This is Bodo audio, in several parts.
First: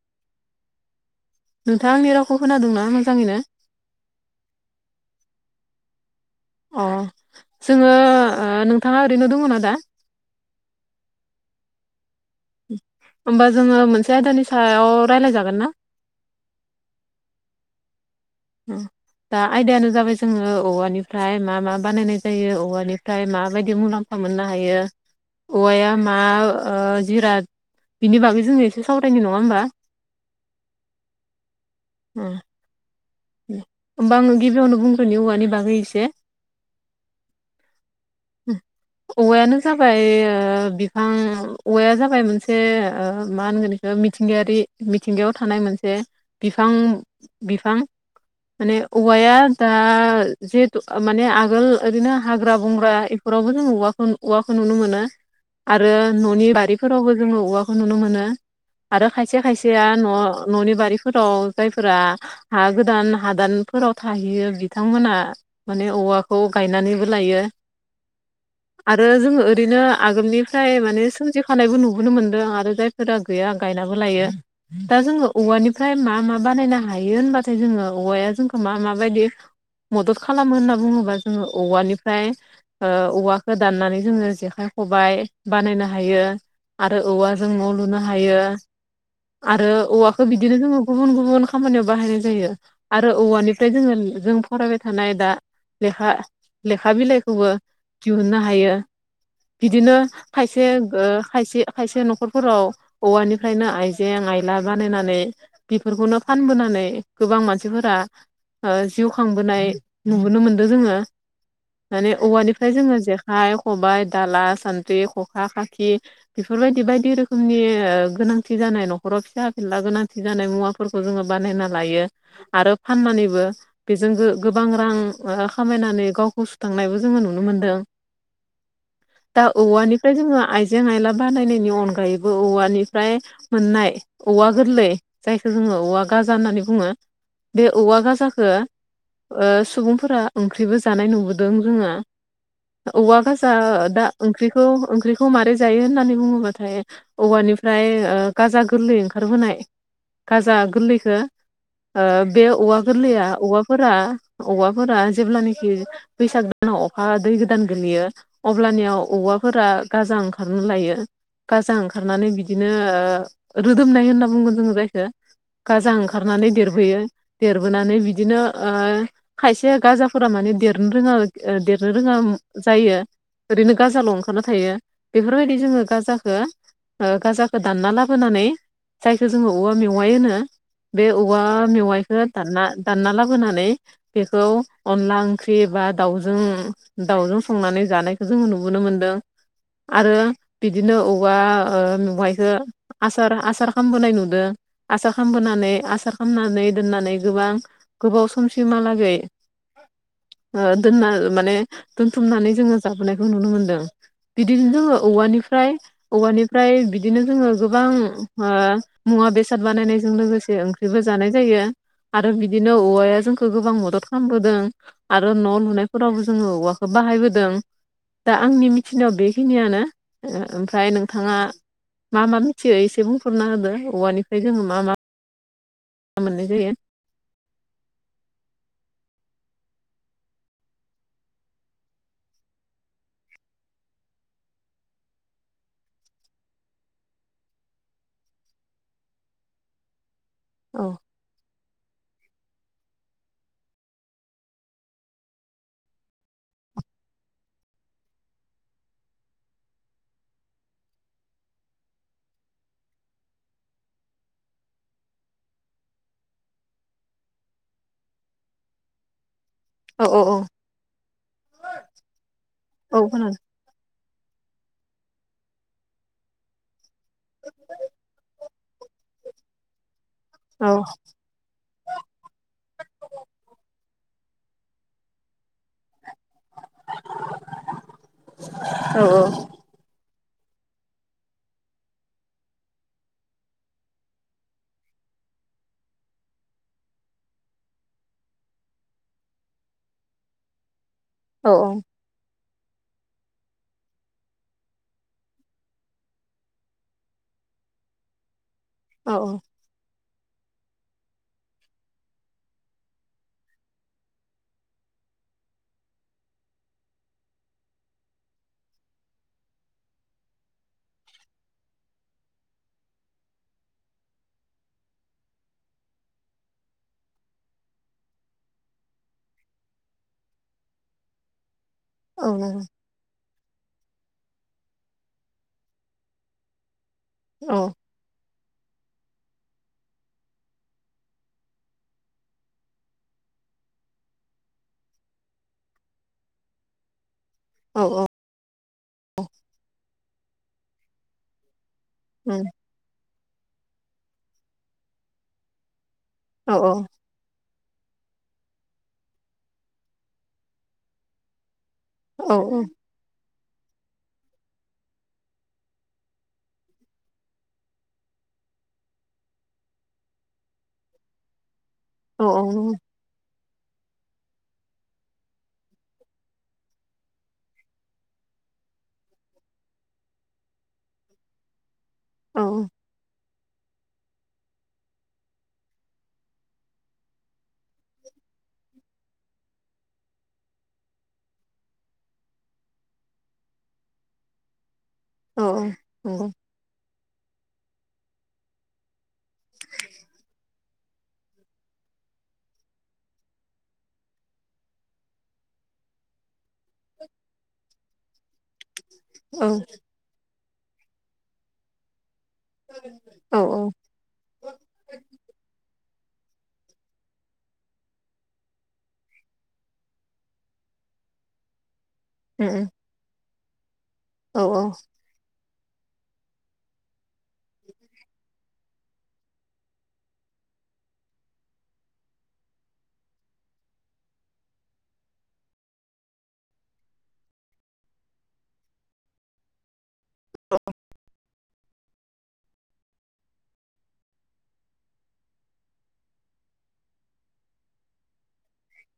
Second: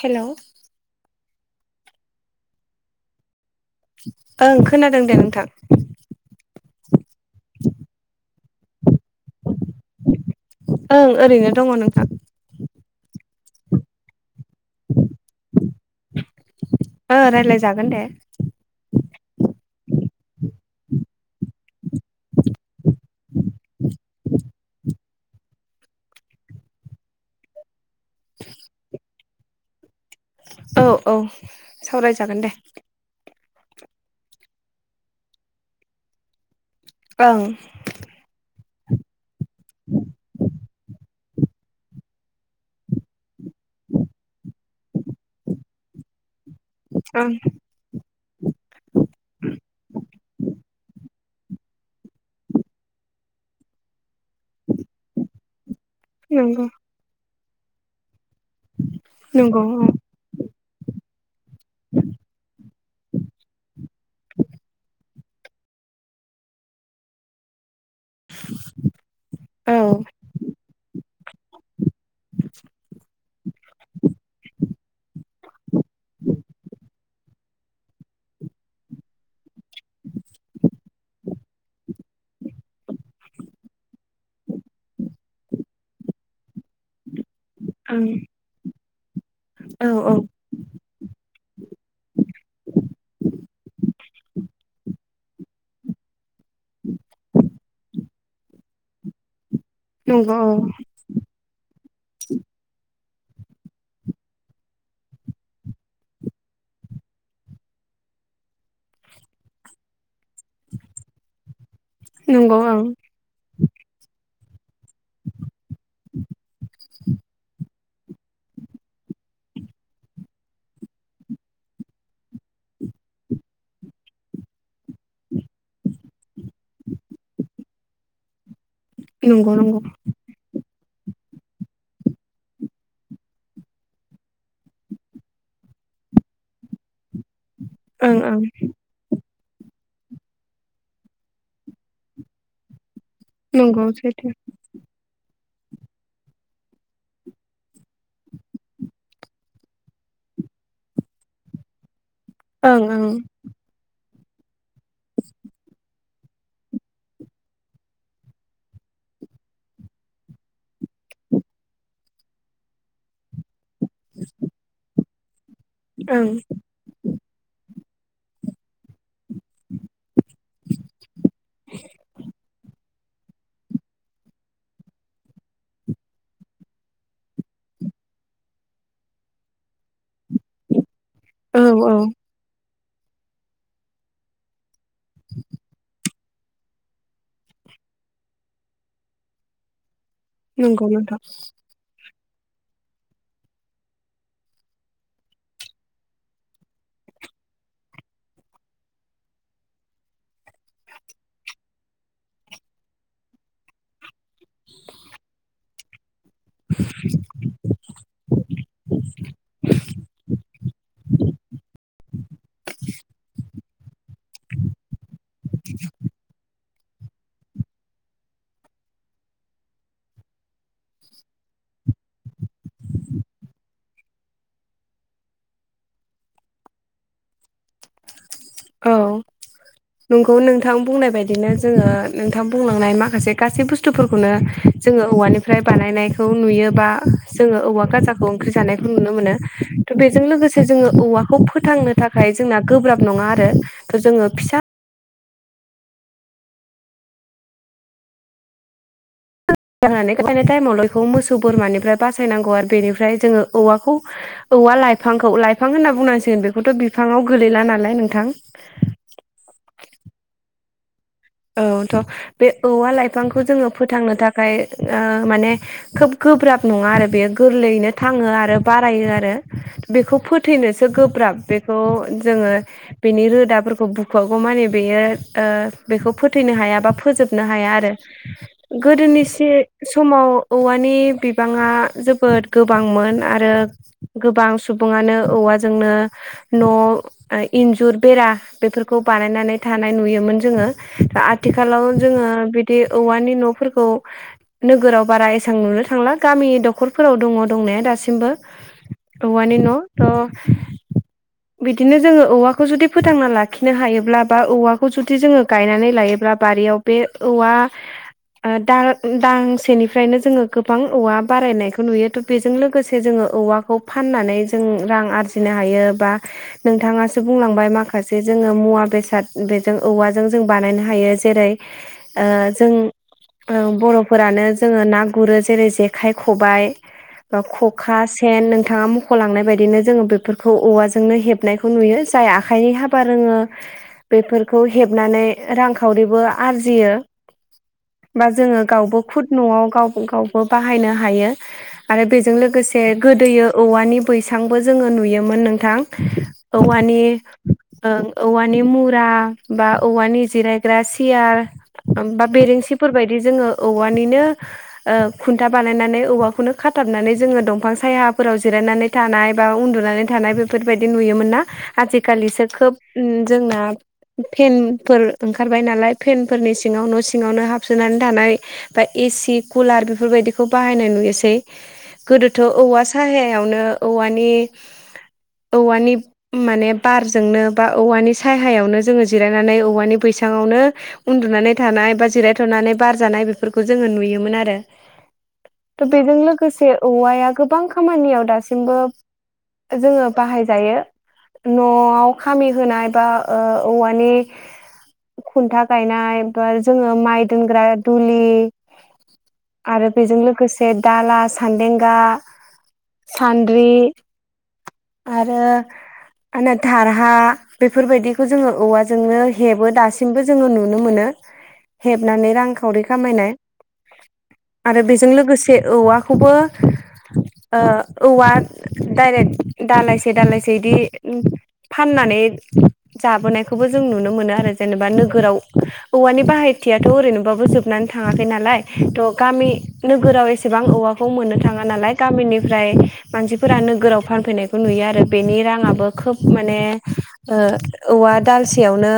हेलौ नोंथाङा आंनि रावखौ खोनादोंना मोजाङैनो ओं खोनादों दे नोंथां अ जोङो ओ नोंथाङा ओरैनो दङ' ना दा ओं ओरैनो दङ' नोंथां होमबा जोङो मोनसे आयदानि सायाव रायलायजागोन ना ओ रायलाय जागोन दे [inaudible] दा आयदायानो जाबाय जोङो औवानिफ्राय मा मा बानायनाय जायो औवानिफ्राय माबायदि मुलाम म्फा मोननो हायो औवाया मा जिराद बिनि बागै जोंनो एसे सावरायनि नङा होमबा औ-औ सावरायजागोन दे होमबा आंनो गिबियावनो बुंग्रोनि औवानि बागै एसे ओं औवायानो जाबाय बिफां औवाया जाबाय मोनसे ओ मोनसे मा होनगोन बिखो मिथिंगायारि ओ मिथिंगायाव थानाय मोनसे बिफां ओं बिफां माने औवाया दा जिहेतु माने आगोल ओरैनो हाग्रा बंग्रा इफोरावबो जों औवाखौ नु औवाखौ नुनो मोनो आरो न'नि नंगौ बारिफोरावबो जोङो औवाखौ नुनो मोनो आरो खायसे नंगौ खायसेया न' न'नि बारिफोराव जायफोरा हा गो दान हादानफोराव थाहैयो बिथांमोना माने औवाखौ गायनानैबो लायो आरो जोङो औ ओरैनो आगोलनि फ्राय माने सोमजिखानायबो नुबोनो मोनदों आरो जायफोरा गैया गायनाबो लायो दा जोङो औवानिफ्राय मा मा बानायनो हायो होनबाथाय जोङो औवाया जोंखौ मा मा बायदि मदद खालामो होनना बुङोब्ला जोङो औवानिफ्राय औवाखौ दाननानै जोङो जेखाइ खबाइ बानायनो हायो आरो औवाजों न' लुनो ओं हायो आरो औ औ औवाखौ बि दिनो जोङो गुबुन गुबुन खामानियाव बाहायनाय जायो आरो औवानिफ्राय जोङो जों फरायबाय थानाय दा लेखा लेखा बिलाइखौबो दिहुननो हायो बिदिनो नंगौ औ खायसे खायसे खायसे न'खरफोराव औवानिफ्रायनो आइजें आइला बानायनानै बेफोरखौनो फानबोनानै गोबां मानसिफोरा जिउ खांबोनाय नुबोनो मोनदों जोङो माने नंगौ औवानिफ्राय ओं जोङो जेखाइ खबाइ दाला सान्द्रि खखा खाखि बेफोरबायदि बायदि रोखोम नि गोनांथि जानाय न'खराव फिसा फिनला गोनांथि जानाय मुवाफोरखौ जोङो बानायना लायो आरो फाननानैबो बेजों गोबां रां खामायनानै गावखौ सुथांनायबो जोङो नुनो मोनदों दा नंगौ नंगौ औवानि फ्राय जोङो आइजें आइला बानायनायनि अनगायैबो औवानिफ्राय मोननाय औवा गोरलै जायखौ जोङो औवा गाजा होननानै बुङो बे औवा ओं ओं गाजाखौ सुबुंफोरा ओंख्रिबो जानाय नुबोदों जोङो औवा गाजा जा नंगौ दा सैथो ओंख्रिखौ ओंख्रिखौ मारै जायो होननानै बुङोब्लाथाय औवानिफ्राय गाजा गोरलै ओंखारबोनाय गाजा गोरलैखौ बे औवा ओं ओं गोरलैया औवाफोरा औवाफोरा जेब्लानाखि बैसाग दानाव अखा दै गोदान गोग्लैयो अब्लानियाव औवाफोरा गाजा ओंखारनो लायो गाजा ओंखारनानै बिदिनो रोदोमनाय होनना बुंगोन जोङो जायखौ गाजा ओं ओंखारनानै देर बोयो देरबोनानै बिदिनो खायसे गाजाफोरा माने देरनो रोङा देरनो रोङा जायो ओरैनो गाजाल' ओंखारना थायो बेफोरबायदि जोङो गाजाखौ गाजाखो दानना लाबोनानै जायखो जोङो औवा मेवाय होनो बे औ वा मेवाइखो दानना दानना लाबोनानै बेखौ अनला ओंख्रि बा दाउजों दावजों संनानै जानायखौ जोंङो नुबोनो मोनदों आरो नंगौ बिदिनो नोंथां औवा मेवायखौ आसार आसार खालामबोनाय नुदों आसार खालामबोनानै आसार खामनानै दोननानै गोबां गोबाव समसिमहालागै दोनना माने दोनथुमनानै जोङो जाबोनायखौ नुनो मोनदों बिदिनो जोङो औवानिफ्राय औवानिफ्राय बिदिनो जोङो गोबां मुवा बेसाद बानायनायजों लोगोसे बिदिबो जानाय जायो आरो बिदिनो औवाया जोंखौ गोबां मदद खालामबोदों। आरो न' लुनायफोरावबो जोङो औवाखौ बाहायबोदों दा आंनि मिथिनायाव बेखिनियानो ओमफ्राय नोंथाङा मा मा मोनथियो एसे बुंफोरना होदो औवानिफ्राय जोङो मा मा मोननाय जायो औ नोंगौ नोंथां बुंनाय बायदिनो जोङो नोंथां बुंलांनाय माखासे गासै बुस थुफोरखौनो जोङो औवानिफ्राय बानायनायखौ नुयोबा जोङो औवा गाजा खौ ओंख्रि जानायखौ नुनो मोनो थ बेजों लोगोसे औ जोङो औवाखौ फोथांनो थाखाय जोंना गोब्राब नङा आरो थ' जोङो फिसा [unintelligible] गायनाय टाइमाव ल बेखौ मोसौ बोरमानिफ्राय बासायनांगौ आरो बेनिफ्राय जोङो औवाखौ औवा लाइफांखौ लाइफां होनना बुंनांसिगोन बेखौथ' बिफाङाव गोलैला नालाय नोंथां औ औ औ औथ' बे औवा औ खोनादों लाइफांखौ जोङो फोथांनो था खाय माने खोब गोब्राब नङा आरो बेयो गोरलैयैनो थाङो आरो बारायो आरो बेखौ औ फोथैनोसो गोब्राब बे बेखौ जोंङो बेनि रोदाफोरखौ बुखुवागौ माने बेयो बेखौ फोथैनो हाया बा फोजोबनो हाया आरो औ गोदोनिसे समाव औवानि बिबांङा जोबोद गोबांमोन आरो गोबां सुबुंङानो औवाजोंनो न' इन्जुर बेरा बेफोरखौ बानायनानै थानाय नुयोमोन जोंङो औ आथिखालाव जोंङो बिदि औवानि न'फोरखौ नोगोराव बारा एसां नुनो थांला गामि दखरफोराव दङ दंनाया दासिमबो औ औवानि न' थ' बिदिनो जोंङो औवाखौ जुदि फोथांना लाखिनो हायोब्ला बा औवाखौ जुदि जोंङो गायनानै लायोब्ला बारियाव बे औवा दाल दांसेनिफ्रायनो जोंङो गोबां औवा बारायनायखौ नुयो बेजों लोगोसे जोंङो औवाखौ फाननानै जों रां आरजिनो हायो बा नोंथांङासो बुंलांबाय माखासे जोंङो मुवा बेसाद बेजों औवाजों जों जों बानायनो हायो जेरै औ औ नंगौ। जों बर'फोरानो जोंङो ना गुरो जेरै जेखाइ खबाइ औ खखा सेन सेन नोंथांङा मख'लांनाय बायदिनो जोंङो बेफोरखौ औवाजोंनो हेबनायखौ नुयो जाय आखाइनि हाबा फा रोंङो बेफोरखौ हेबनानै रांखावरिबो आरजियो औ औ बा जोंङो गावबो खुद न'आव गाव गावबो बाहायनो हायो आरो उम बेजों लोगोसे बे गोदोयो औवानि बैसांबो जोंङो नुयोमोन नोंथां औ औवानि ओं औवानि मुरा बा औवानि जिरायग्रा सियार बा औ बेरेंसिफोरबायायदि जोंङो औवानिनो ओ खुन्था बानायनानै औवाखौनो खाथाबनानै जोंङो दंफां सायाफोराव जिरायनानै थानाय बा उनदुनानै थानाय बेफोरबायदि नुयोमोन ना औ औ आजिखालिसो खोब जोंना फेनफोर ओंखारबाय नालाय फेनफोरनि सिङांव न' सिङावनो हाबसोनानै थानाय बा एसि कुलार बेफोरबायदिखौ बाहायनाय नुयोसै गोदोथ' नंगौ औवा साहायावनो औवानि औवानि माने बारजोंनो बा औवानि साहायावनो जोंङो जिरायनानै औवानि बैसांङावनो उनदुनानै थानाय बा जिरायथ'नानै बारजानाय बेफोरखौ जोंङो नुयोमोन आरो औ उम औ थ' बेजों लोगोसे औवाया गोबां खामानियाव दासिमबो जोंङो बाहाय जायो न'आव खामि होनाय बा औव मानि खुनथा गायनाय बा जोंङो माइ दोनग्रा दुलि आरो बेजों लोगोसे दाला सान्देंगा सान्द्रि ओं ओं आरो आना धारहा बेफोरबायदिखौ जोंङो औवा जों जोंनो दासिबो जों नुनो मोनो हेबनानै रांखावरि खामायनाय आरो बेजों लोगोसे औवाखौबो ओ औवा दाइरेक्ट दालायसे दालायसे बिदि फाननानै जाबोनायखौबो जों नुनो मोनो आरो जेनेबा नोगोराव औवानि बाहायथियाथ' ओरैनोबाबो जोबनानै थाङाखै नालाय थ' गामि नोगोराव एसेबां औवाखौ मोननो थांङा नालाय गामिनिफ्राय मानसिफोरा नोगोराव फानफैनायखौ नुयो आरो बेनि रांङाबो खोब माने ओ औवा दालसेयावनो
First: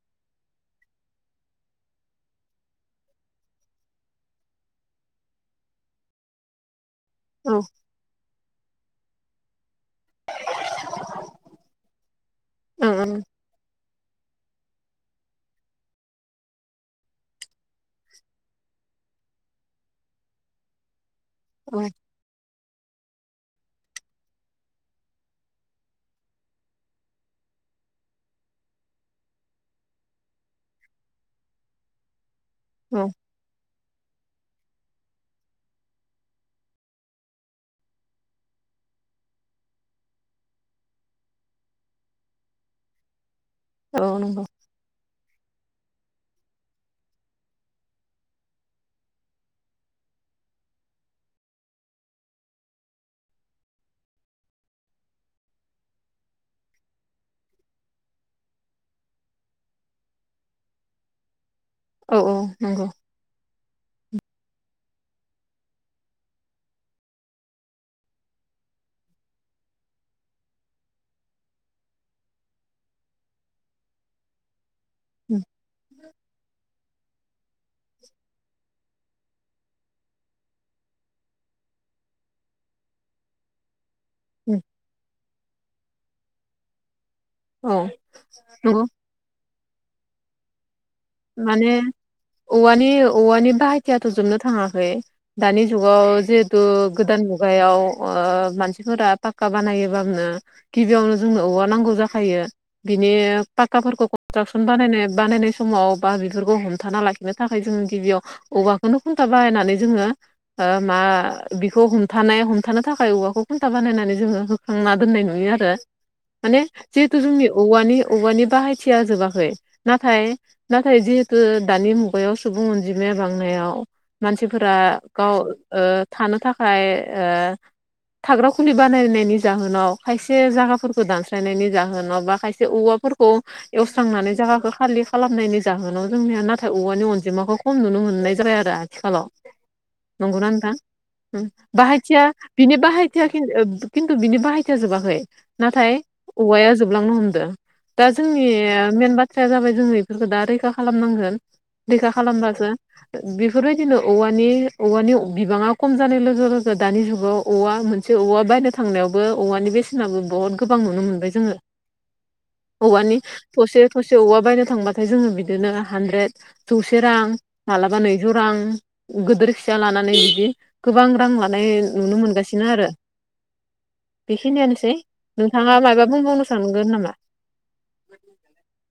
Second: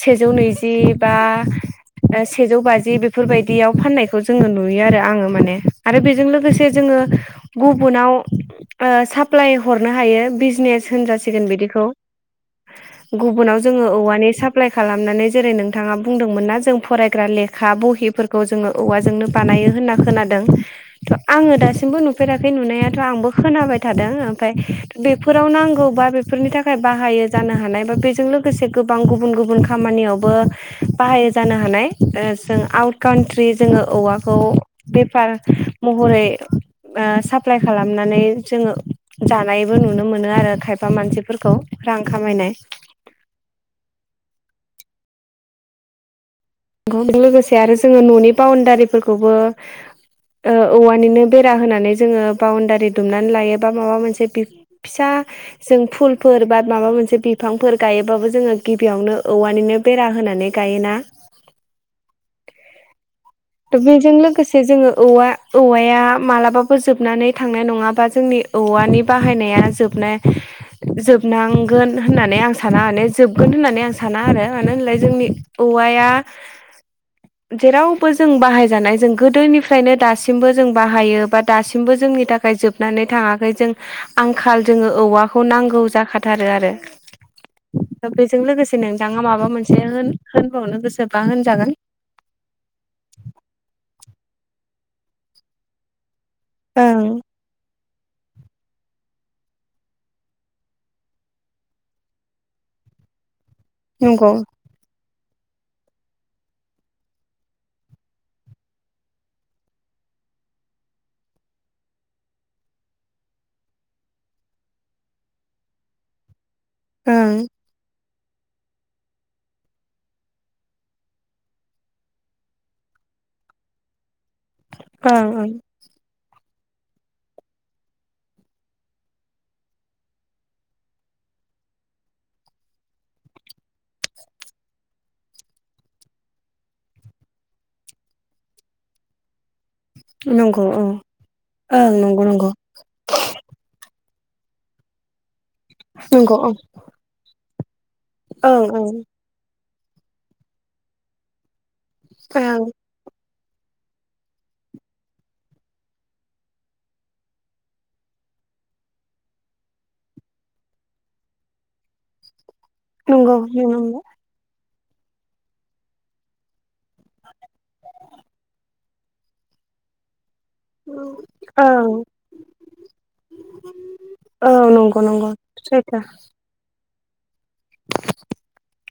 सेजौ नैजि बा सेजौ बाजि बेफोरबायदियाव फाननायखौ जोंङो नुयो आरो आंङो माने आरो बेजों लोगोसे जोंङो गुबुनाव साप्लााय हरनो हायो बिजनेस होनजासिगोन बिदिखौ गुबुनाव जोंङो औवानि साफ एप्लाइ खालामनानै जेरै नोंथांङा बुंदोंमोन ना जों फरायग्रा लेखा बहिफोरखौ जोंङो औवाजोंनो बानायो होनना खोनादों थ' आंङो दासिमबो नु फेराखै नुनायाथ' आंबो खोनाबाय थादों ओमफ्राय बेफोराव नांगौ बा बे फोरनि थाखाय बाहायो जानो हानाय बा बेजों लोगोसे गोबां गुबुन गुबुन खामानियावबो बाहायो जानो हानाय ओ जों आउट औ काउट्रि जोङो औवाखौ बेफार महरै ओ साप्लााय खालामनानै जोङो जानायबो नुनो मोनो आरो खायफा मानसिफोरखौ रां खामायनाय औ नंगौ बेजों लोगोसे आरो जोङो न'नि बाउणडारिफोरखौबो ओ औवानिनो बेरा होनानै जोङो बाउणडारि दुमनानै लायो बा माबा मोनसे बे फिसा जों फुलफोर बा माबा मोनसे बिफांफोर गायोबाबो जोङो गिबियावनो औवानिनो बेरा होनानै गायोना औ औ नंगौ थ' बेजों लोगोसे जोङो औवा औवाया मालाबाबो जोबनानै थांनाय नङाबा जोंनि औवानि बाहायनाया जोबनाय जोबनांगोन होननानै आं साना माने जोबगोन होननानै आं साना आरो मानो होनलाय जोंनि उम औवाया जेरावबो जों बाहायजानाय जों गोदोनिफ्रायनो दासिमबो जों बाहायो बा दासिमबो जोंनि थाखाय जोबनानै थाङाखै जों आंखाल उम जोङो औवाखौ नांगौ जाखाथारो आरो औ दा बेजों लोगोसे नंगौ नोंथाङा माबा मोनसे होन‌ होनबावनो गोसो माने औवानि औवानि बाहायथियाथ' जोबनो थाङाखै दानि जुगाव जिहेतु ओं गोदान मुगायाव ओ मानसिफोरा पाक्का बानायोबानो गिबियावनो जोंनो औवा नांगौ जाखायो बिनि पाक्काफोरखौ नंगौ कनस्ट्राकसन बानायनाय बानायनाय समाव बा बेफोरखौ हमथाना लाखिनो थाखाय जोंङो गिबियाव औवाखौनो खुन्था बाहायनानै जोङो ओ मा बिखौ हमथानाय हमथानो थाखाय औवाखौ खुन्था बानायनानै जोङो होखांना दोननाय नुयो आरो माने जिहेतु ओं जोंनि औवानि औवानि बाहायथिया जोबाखै नाथाय नाथाय जिहेतु दानि मुगायाव सुबुं अनजिमाया बांनायाव मानसिफोरा ओं गाव ओं ओ थानो थाखाय ओ थाग्रा खुलि बानायनायनि जाहोनाव खायसे जागाफोरखौ दानस्रायनायनि जाहोनाव बा खायसे औवा फोरखौ एवस्रांनानै जायगाखौ खालि खालाम फाननायनि जाहोनाव जोंनिया नाथाय औवानि अनजिमाखौ खम नुनो मोननाय जाबाय आरो आथिखालाव नंगौ नोंथां उम ओं बाहायथिया नंगौ नंगौ बिनि बाहायथि [unintelligible] खिनथु बिनि बाहायथिया जोबाखै नाथाय नंगौ औ औवाया जोबलांनो हमदों दा जोंनि ओं ओं मेन बाथ्राया जाबाय जोंङो बेफोरखौ दा रैखा खालामनांगोन रैखा ओं खालामबासो बेफोरबायदिनो औवानि औवानि बिबाङा खम जानाय लोगो लोगो दानि जुगाव औवा मोन मोनसे औवा बायनो थांनायावबो औवानि बेसेनाबो बहुत गोबां नुनो मोनबाय जोङो औवानि नंगौ थसे नंगौ थसे औवा बायनो थांबाथाय जोङो बिदिनो हानद्रेद जौसे रां मालाबा नैजौ रां गिदिर फिसा लानानै बिदि गोबां रां लानाय ओं नुनो मोनगासिनो आरो औ बेखिनियानोसै नंगौ नंगौ नोंथाङा सैथो मायबा बुंबावनो सानगोन नामा [inaudible]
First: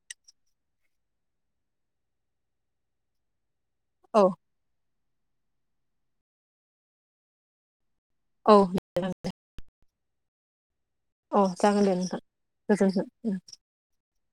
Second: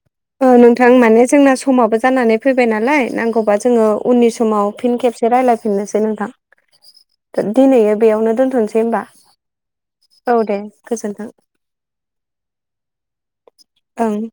ओ नोंथां माने जोंना समाबो जानानै फैबाय नालाय नांगौबा जोङो औ उननि समाव फिन खेबसे रायजलायफिननोसै नोंथां दिनैयो बेयावनो औ दोनथ'नोसै होनबा औ दे अ जागोन दे नोंथां गोजोनथों ओं